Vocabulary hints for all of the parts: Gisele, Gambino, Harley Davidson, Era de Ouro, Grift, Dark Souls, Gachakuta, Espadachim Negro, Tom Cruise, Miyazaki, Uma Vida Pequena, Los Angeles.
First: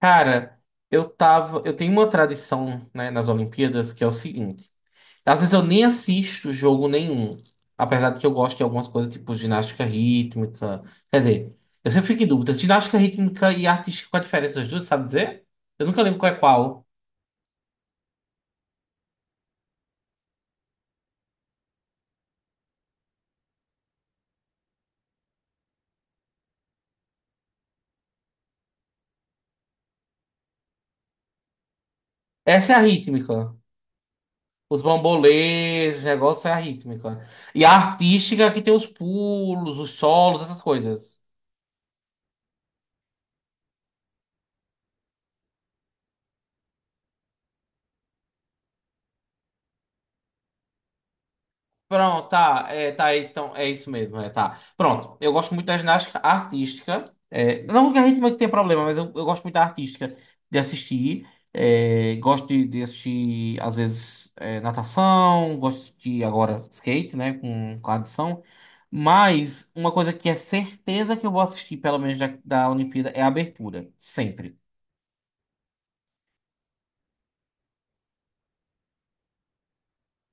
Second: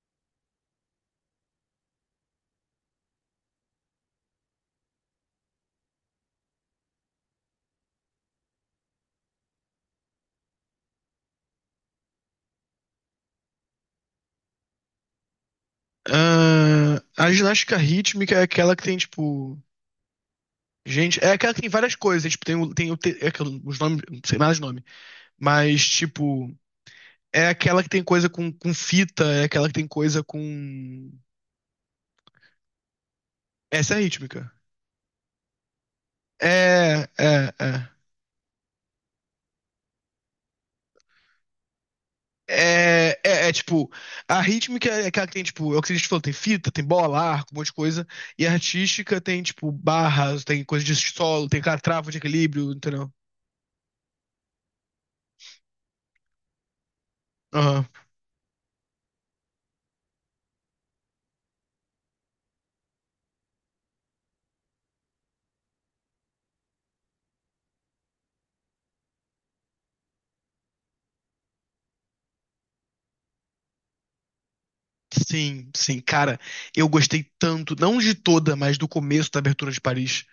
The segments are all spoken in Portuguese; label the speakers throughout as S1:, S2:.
S1: Cara, eu tava. eu tenho uma tradição, né, nas Olimpíadas que é o seguinte. Às vezes eu nem assisto jogo nenhum. Apesar de que eu gosto de algumas coisas tipo ginástica rítmica. Quer dizer, eu sempre fico em dúvida. Ginástica rítmica e artística, qual a diferença das duas, sabe dizer? Eu nunca lembro qual é qual.
S2: A ginástica rítmica é aquela que tem, tipo. Gente, é aquela que tem várias coisas. Tipo, tem, o- tem o te- é aquele- os nomes, não sei mais os nomes. Mas, tipo, é aquela que tem coisa com fita, é aquela que tem coisa com.
S1: Essa é a rítmica.
S2: Essa é a rítmica.
S1: Os bambolês, os negócios é a
S2: É,
S1: rítmica.
S2: é,
S1: E a
S2: é.
S1: artística é que tem os pulos, os solos, essas coisas.
S2: É, é, é, tipo, a rítmica é aquela que tem, tipo, é o que a gente falou, tem fita, tem bola, arco, um monte de coisa. E a artística tem, tipo, barras, tem coisa de solo, tem aquela trava de
S1: Pronto,
S2: equilíbrio, entendeu?
S1: tá, é isso, então, é isso mesmo, é, tá. Pronto, eu gosto muito da ginástica artística, é, não que a gente não tenha problema, mas eu gosto muito da artística, de assistir, é, gosto de assistir, às vezes, é, natação, gosto de, agora, skate, né, com a adição, mas uma coisa que é certeza que eu vou assistir, pelo menos da Olimpíada, é a abertura, sempre.
S2: Sim, sim, cara, eu gostei tanto, não de toda, mas do começo da abertura de Paris.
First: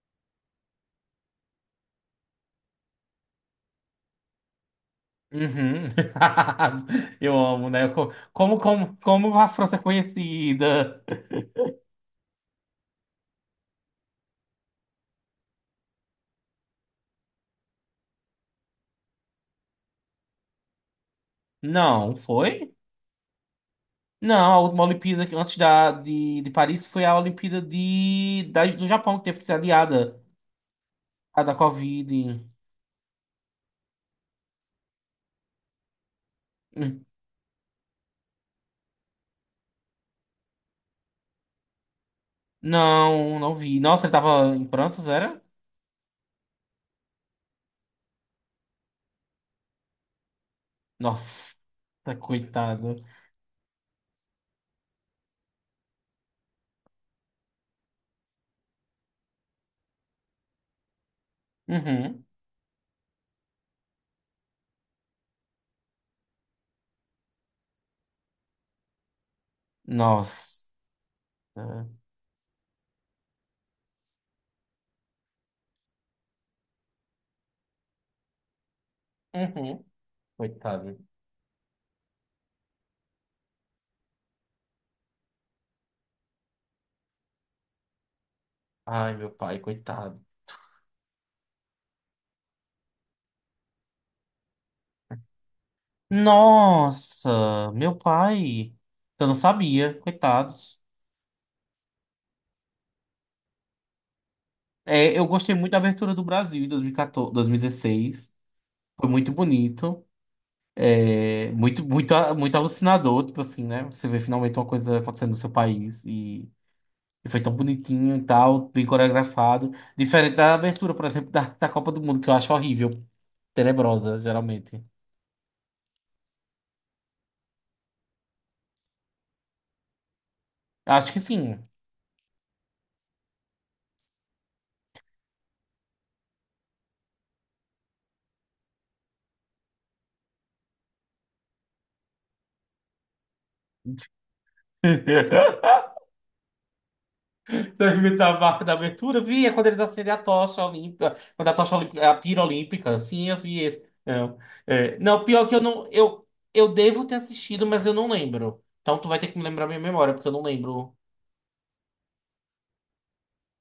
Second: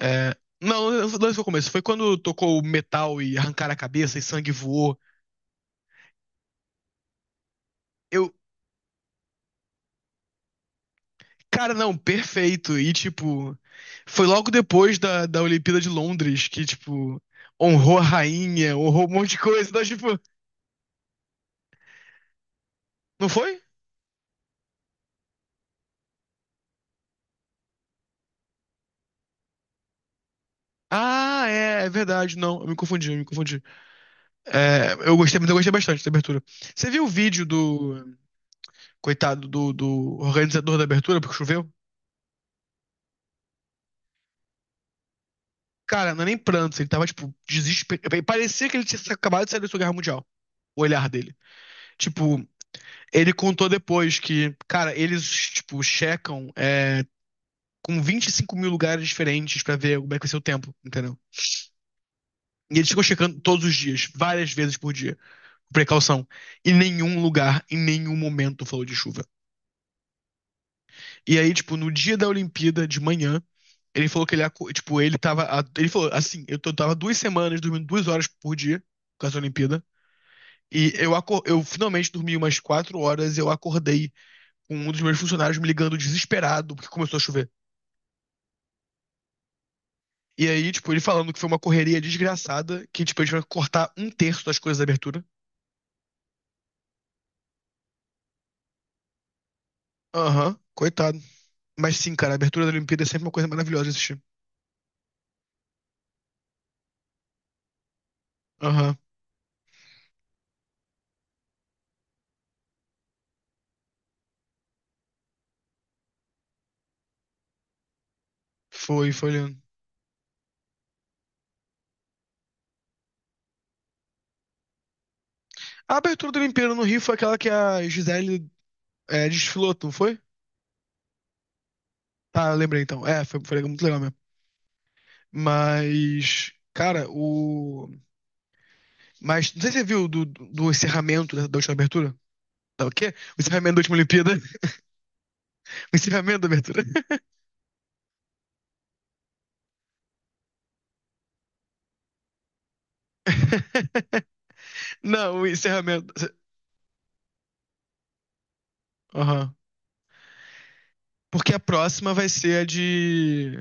S2: É, não, não foi o começo, foi quando tocou o metal e arrancaram a cabeça e sangue voou.
S1: Uhum. Eu amo, né, Co-
S2: Eu,
S1: como, como, como a França é conhecida...
S2: cara, não, perfeito. E tipo, foi logo depois da Olimpíada de Londres que, tipo, honrou a rainha, honrou um monte de coisa. Então, tipo,
S1: Não, foi?
S2: não foi?
S1: Não, a última Olimpíada que antes de Paris foi a Olimpíada do Japão, que teve que ser adiada, a
S2: Ah,
S1: da
S2: é
S1: Covid.
S2: verdade, não, eu me confundi, eu me confundi. É, eu gostei, mas eu gostei bastante da abertura. Você viu
S1: Hum.
S2: o vídeo do coitado do organizador da abertura, porque choveu.
S1: Não, não vi. Nossa, ele tava em prantos, era?
S2: Cara, não é nem prantos, ele tava, tipo, desesperado. Parecia que ele tinha acabado de sair da Segunda Guerra Mundial. O olhar dele.
S1: Nossa,
S2: Tipo,
S1: coitado.
S2: ele contou depois que, cara, eles, tipo, checam, com 25 mil lugares diferentes pra ver como é que vai ser o tempo, entendeu?
S1: Uhum.
S2: E eles ficam checando todos os dias, várias vezes por dia, com precaução. E nenhum lugar, em nenhum momento, falou de chuva.
S1: Nossa.
S2: E aí, tipo, no dia da Olimpíada, de manhã, ele falou que ele, tipo, ele tava, ele falou assim, tava 2 semanas dormindo 2 horas por dia por causa da Olimpíada,
S1: Uhum.
S2: e
S1: Coitado.
S2: eu finalmente dormi umas 4 horas e eu acordei com um dos meus funcionários me ligando desesperado porque começou a chover.
S1: Ai, meu pai, coitado.
S2: E aí, tipo, ele falando que foi uma correria desgraçada, que, tipo, a gente vai cortar um terço das coisas da abertura.
S1: Nossa, meu pai. Eu não sabia,
S2: Aham,
S1: coitados.
S2: coitado. Mas sim, cara, a abertura da Olimpíada é sempre uma coisa maravilhosa de assistir.
S1: É, eu gostei muito da abertura do Brasil em 2016.
S2: Aham,
S1: Foi muito bonito, é, muito, muito, muito alucinador, tipo assim, né? Você vê finalmente uma coisa acontecendo no seu país e foi tão bonitinho e tal, bem
S2: foi lindo.
S1: coreografado. Diferente da abertura, por exemplo, da Copa do Mundo, que eu acho horrível, tenebrosa, geralmente.
S2: A abertura da Olimpíada no Rio foi aquela que a Gisele. É, desfilou, não foi?
S1: Acho que sim.
S2: Tá, lembrei então. É, foi muito legal mesmo. Mas, cara, o. Mas, não sei se você viu do encerramento da última abertura. Tá, o quê? O encerramento da última Olimpíada. O encerramento da abertura.
S1: Da, da marca da abertura, vi, é quando eles acendem a tocha olímpica, quando a tocha olímpica, a pira olímpica, sim, eu vi esse. Não, é, não,
S2: Não, o
S1: pior que eu não,
S2: encerramento.
S1: eu, eu devo ter assistido, mas eu não lembro. Então tu vai ter que me
S2: Aham.
S1: lembrar minha memória, porque eu não lembro.
S2: Porque a próxima vai ser a de.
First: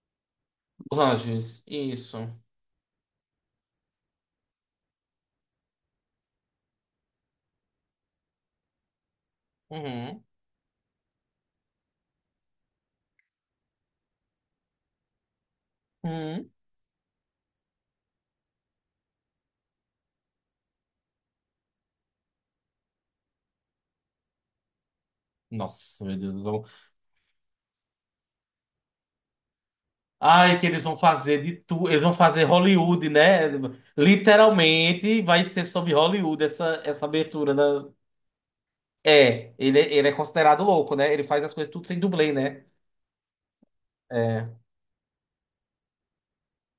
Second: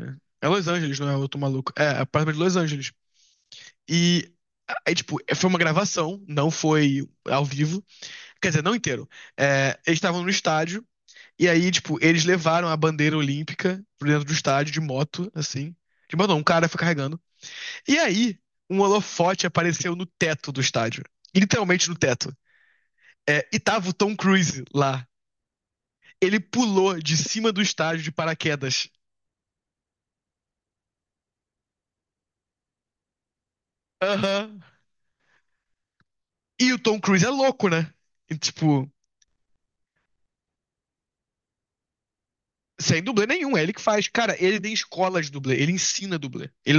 S2: É Los
S1: Os
S2: Angeles, não é? Eu tô
S1: Anjos.
S2: maluco. É, a
S1: Isso.
S2: próxima é de Los Angeles. E. Aí, tipo, foi uma gravação, não foi ao vivo. Quer dizer, não inteiro. É, eles estavam
S1: Uhum.
S2: no estádio. E aí, tipo, eles levaram a bandeira olímpica pro dentro do estádio de moto, assim. De moto, não, um
S1: Uhum.
S2: cara foi carregando. E aí, um holofote apareceu no teto do estádio. Literalmente no teto. É, e tava o Tom Cruise lá.
S1: Nossa, meu
S2: Ele
S1: Deus, vão...
S2: pulou de cima do estádio de paraquedas.
S1: Ai, que eles vão fazer de tudo, eles vão fazer Hollywood, né?
S2: Aham. Uhum.
S1: Literalmente vai ser sobre Hollywood
S2: E o
S1: essa,
S2: Tom
S1: essa
S2: Cruise é
S1: abertura
S2: louco,
S1: da...
S2: né? E, tipo,
S1: É, ele, é, ele é considerado louco, né? Ele faz as coisas tudo sem dublê, né?
S2: sem dublê nenhum, é ele que faz. Cara,
S1: É.
S2: ele tem escola de dublê, ele ensina dublê. Ele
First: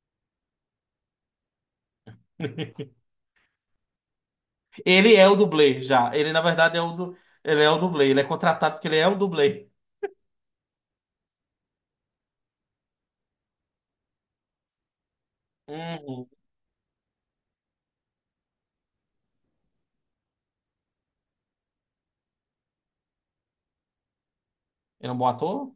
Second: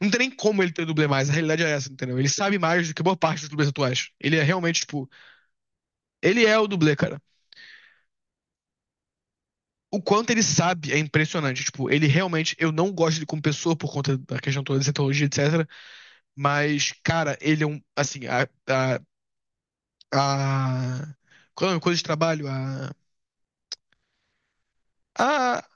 S2: não tem nem como ele ter dublê mais, a realidade é essa, entendeu? Ele sabe mais do que boa parte dos dublês atuais. Ele é realmente, tipo.
S1: Ele é o dublê já. Ele, na
S2: Ele é o
S1: verdade, é o
S2: dublê,
S1: du...
S2: cara.
S1: ele é o dublê. Ele é contratado porque ele é o dublê.
S2: O quanto ele sabe é impressionante. Tipo, ele realmente. Eu não gosto dele como pessoa por conta da questão toda de cientologia, etc.
S1: Uhum.
S2: Mas, cara, ele é um. Assim, a, a qual é o coisa de trabalho? A.
S1: Ele é um bom
S2: a
S1: ator?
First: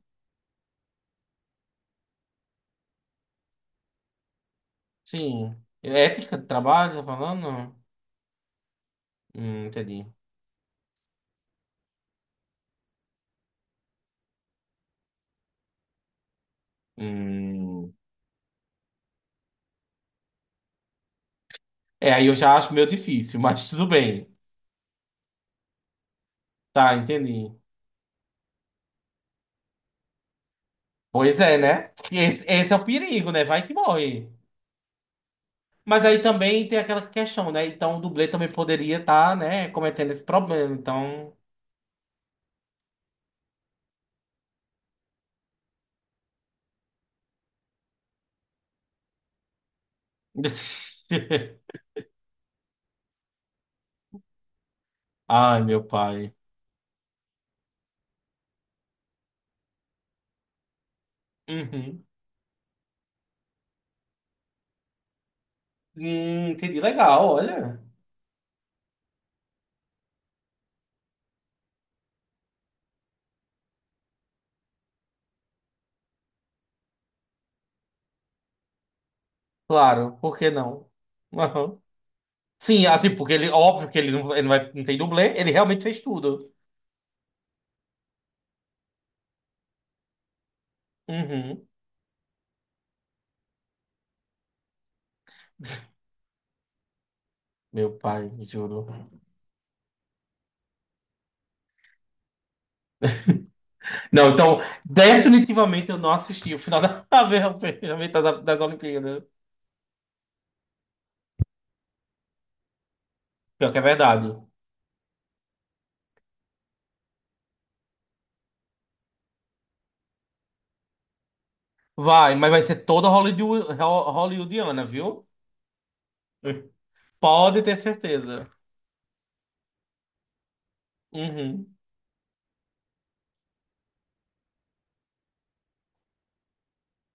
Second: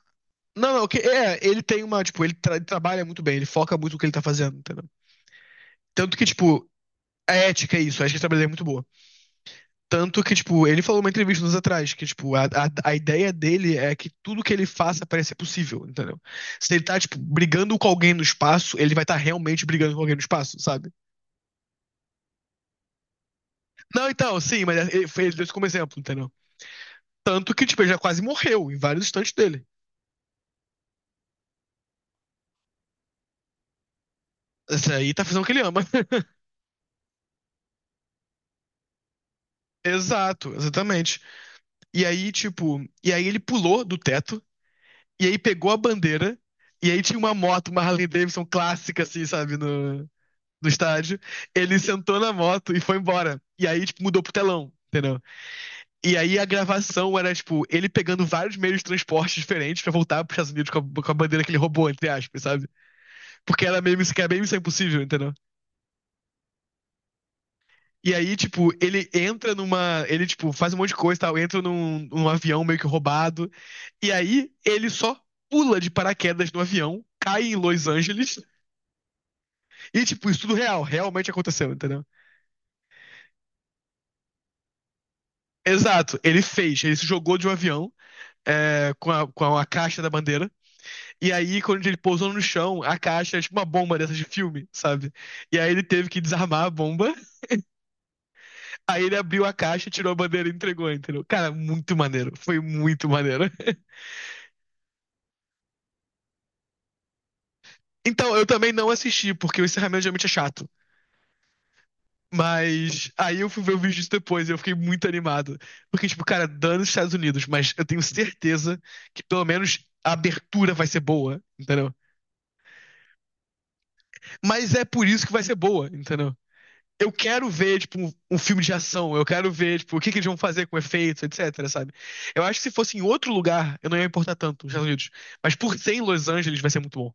S2: Não, não, ele tem uma. Tipo, ele trabalha muito bem, ele foca muito no que ele tá fazendo, entendeu?
S1: Sim. É
S2: Tanto que,
S1: ética de
S2: tipo,
S1: trabalho, tá
S2: a
S1: falando?
S2: ética é isso, a ética de trabalho é muito boa.
S1: Entendi.
S2: Tanto que, tipo, ele falou numa entrevista uns anos atrás que, tipo, a ideia dele é que tudo que ele faça parece possível, entendeu? Se ele tá, tipo, brigando com
S1: Hum.
S2: alguém no espaço, ele vai estar tá realmente brigando com alguém no espaço, sabe?
S1: É, aí eu já acho meio difícil, mas tudo
S2: Não,
S1: bem.
S2: então, sim, mas ele, ele deu isso como exemplo, entendeu?
S1: Tá,
S2: Tanto
S1: entendi.
S2: que, tipo, ele já quase morreu em vários instantes dele.
S1: Pois é, né? Esse é o perigo, né? Vai que morre.
S2: Esse aí tá fazendo o que ele ama.
S1: Mas aí também tem aquela questão, né? Então o dublê também poderia estar, né, cometendo esse
S2: Exato,
S1: problema.
S2: exatamente.
S1: Então.
S2: E aí, tipo, e aí ele pulou do teto, e aí pegou a bandeira, e aí tinha uma moto, uma Harley Davidson clássica, assim, sabe? No... Do estádio, ele sentou na moto e foi embora. E aí, tipo, mudou pro telão, entendeu?
S1: Ai, meu
S2: E
S1: pai.
S2: aí a gravação era, tipo, ele pegando vários meios de transporte diferentes pra voltar pros Estados Unidos com a bandeira que ele roubou,
S1: Uhum.
S2: entre aspas, sabe? Porque era meio que era bem missão impossível, entendeu?
S1: Entendi. Legal, olha.
S2: E aí, tipo, ele entra numa. Ele, tipo, faz um monte de coisa e tal, entra num avião meio que roubado. E aí, ele só pula de paraquedas no avião, cai em Los Angeles. E,
S1: Claro,
S2: tipo,
S1: por
S2: isso
S1: que
S2: tudo
S1: não?
S2: realmente aconteceu,
S1: Aham.
S2: entendeu?
S1: Sim, ah, tipo, que ele, óbvio que ele não, vai, não tem dublê, ele realmente fez
S2: Exato, ele
S1: tudo.
S2: fez, ele se jogou de um avião com a caixa da bandeira. E aí,
S1: Uhum.
S2: quando ele pousou no chão, a caixa é tipo uma bomba dessas de filme, sabe? E aí ele teve que desarmar a bomba,
S1: Meu pai, juro.
S2: aí ele abriu a caixa, tirou a bandeira e entregou, entendeu? Cara, muito maneiro. Foi muito maneiro.
S1: Não, então, definitivamente eu não assisti o final da, da- da-
S2: Então, eu
S1: das
S2: também não
S1: Olimpíadas.
S2: assisti, porque o encerramento geralmente é chato. Mas aí eu fui
S1: Pior
S2: ver o
S1: que é
S2: vídeo disso
S1: verdade.
S2: depois e eu fiquei muito animado. Porque, tipo, cara, dando os Estados Unidos, mas eu tenho certeza que pelo menos a abertura vai ser boa, entendeu?
S1: Vai, mas vai ser toda Hollywood, ho-
S2: Mas é
S1: hollywoodiana,
S2: por
S1: viu?
S2: isso que vai ser boa, entendeu? Eu quero
S1: Pode ter
S2: ver, tipo, um
S1: certeza.
S2: filme de ação, eu quero ver, tipo, o que, que eles vão fazer com efeitos, etc,
S1: Uhum.
S2: sabe? Eu acho que se fosse em outro lugar, eu não ia importar tanto, nos Estados Unidos. Mas por ser em Los Angeles, vai ser muito bom.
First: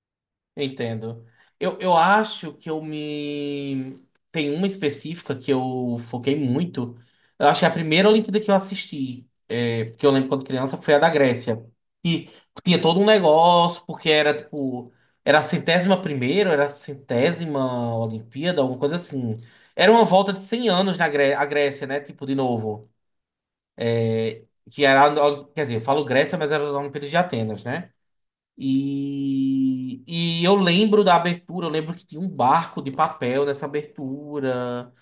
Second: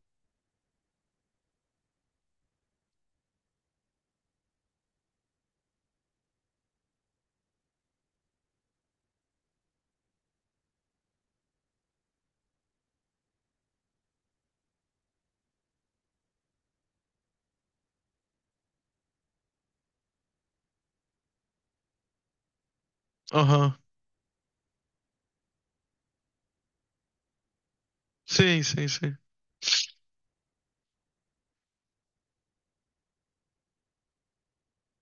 S1: Entendo. Eu acho que eu me. Tem uma específica que eu foquei muito. Eu acho que a primeira Olimpíada que eu assisti, é, porque eu lembro quando criança, foi a da Grécia. E tinha todo um negócio, porque era tipo. Era a 101ª, era a 100ª Olimpíada, alguma coisa assim. Era uma volta de 100 anos na Gré a Grécia, né? Tipo, de novo.
S2: Aham.
S1: Que era. A- Quer dizer, eu falo Grécia, mas era as Olimpíadas de Atenas, né?
S2: Sim, sim, sim.
S1: E eu lembro da abertura, eu lembro que tinha um barco de papel nessa abertura.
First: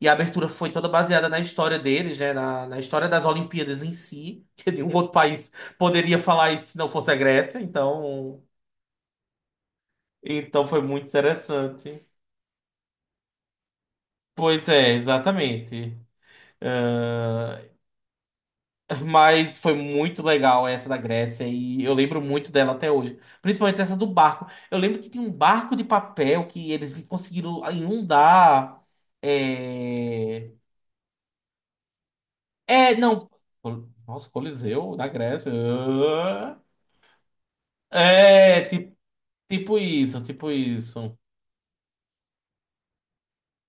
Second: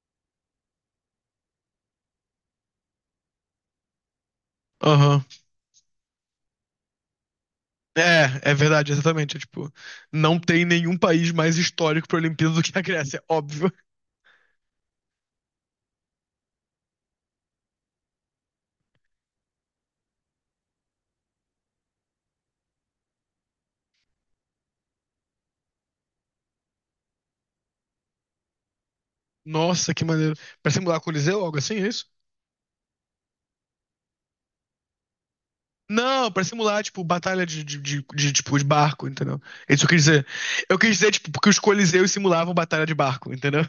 S1: E a abertura foi toda baseada na história deles, né? Na história das Olimpíadas em si, que nenhum outro
S2: Aham.
S1: país poderia falar isso se não fosse a Grécia. Então,
S2: É verdade, exatamente. É, tipo, não tem
S1: então foi
S2: nenhum
S1: muito
S2: país mais histórico
S1: interessante.
S2: pra Olimpíada do que a Grécia, óbvio.
S1: Pois é, exatamente. Ah, mas foi muito legal essa da Grécia e eu lembro muito dela até hoje. Principalmente essa do barco. Eu lembro que tem um barco de papel que eles conseguiram inundar.
S2: Nossa, que maneiro.
S1: É,
S2: Pra simular Coliseu, algo assim, é isso?
S1: é não. Col- Nossa, Coliseu da Grécia.
S2: Não, pra
S1: Ah.
S2: simular, tipo, batalha tipo,
S1: É,
S2: de
S1: tipo,
S2: barco, entendeu? É
S1: tipo
S2: isso que eu quis
S1: isso,
S2: dizer.
S1: tipo
S2: Eu quis dizer,
S1: isso.
S2: tipo, porque os Coliseus simulavam batalha de barco, entendeu?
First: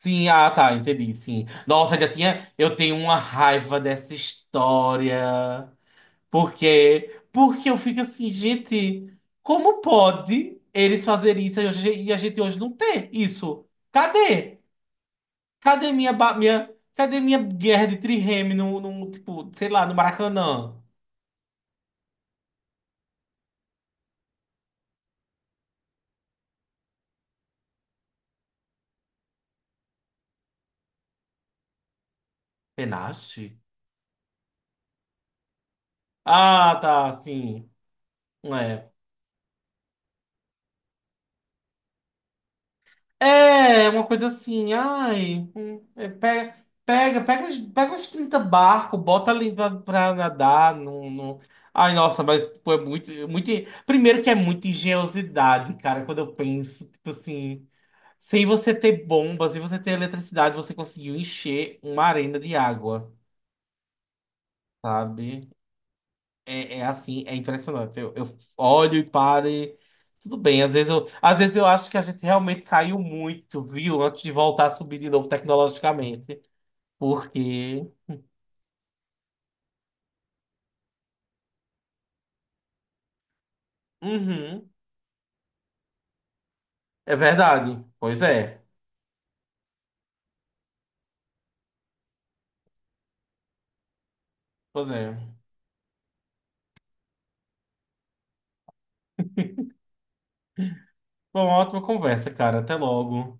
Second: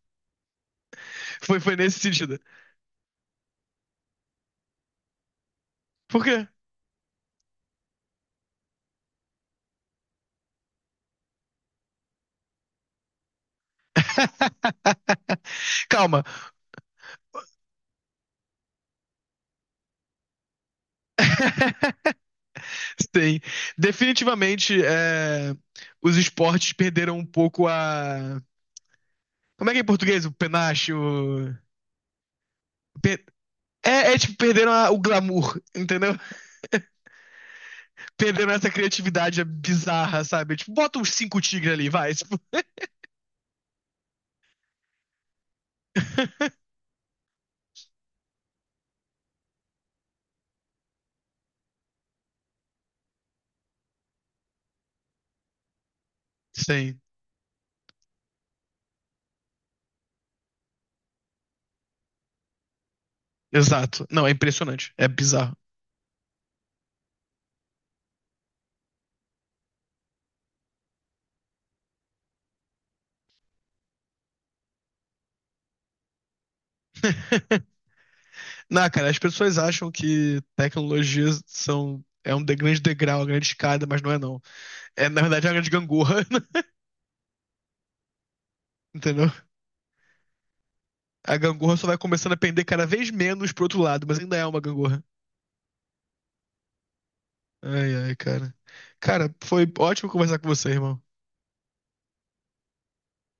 S1: Sim, ah, tá, entendi, sim.
S2: Foi
S1: Nossa,
S2: nesse
S1: já
S2: sentido.
S1: tinha. Eu tenho uma raiva dessa história.
S2: Por quê?
S1: Porque, porque eu fico assim, gente, como pode eles fazerem isso e hoje- e a gente hoje não ter isso? Cadê? Cadê minha,
S2: Calma.
S1: ba- minha, cadê minha guerra de trireme no, no, tipo, sei lá, no Maracanã?
S2: Sim. Definitivamente, os esportes perderam um pouco a. Como é que é em português? O penacho. O. pe-
S1: Penache?
S2: é tipo, perderam o glamour, entendeu?
S1: Ah, tá, sim.
S2: Perderam essa
S1: É.
S2: criatividade bizarra, sabe? Tipo, bota uns cinco tigres ali, vai. Tipo,
S1: É, uma coisa assim, ai, é, pega, pega, pega uns 30 barcos, bota ali pra, pra nadar, não, não... Ai, nossa, mas, pô, é muito... Primeiro que é muita engenhosidade, cara, quando eu penso,
S2: Sim,
S1: tipo assim, sem você ter bomba, sem você ter eletricidade, você conseguiu encher uma arena de água,
S2: exato. Não, é impressionante. É
S1: sabe?
S2: bizarro.
S1: É, é assim, é impressionante. Eu olho e paro e tudo bem. Às vezes eu acho que a gente realmente caiu muito, viu? Antes de voltar a subir de novo tecnologicamente. Porque.
S2: Não, cara, as pessoas acham que tecnologias são um grande degrau, uma grande escada, mas não é não.
S1: Uhum.
S2: É, na verdade, é uma grande gangorra,
S1: É verdade. Pois é.
S2: entendeu? A gangorra só vai começando a pender cada vez menos pro outro lado, mas ainda é uma
S1: Pois
S2: gangorra.
S1: é.
S2: Ai, ai, cara. Cara, foi ótimo conversar com você, irmão.
S1: Bom, ótima conversa, cara. Até logo.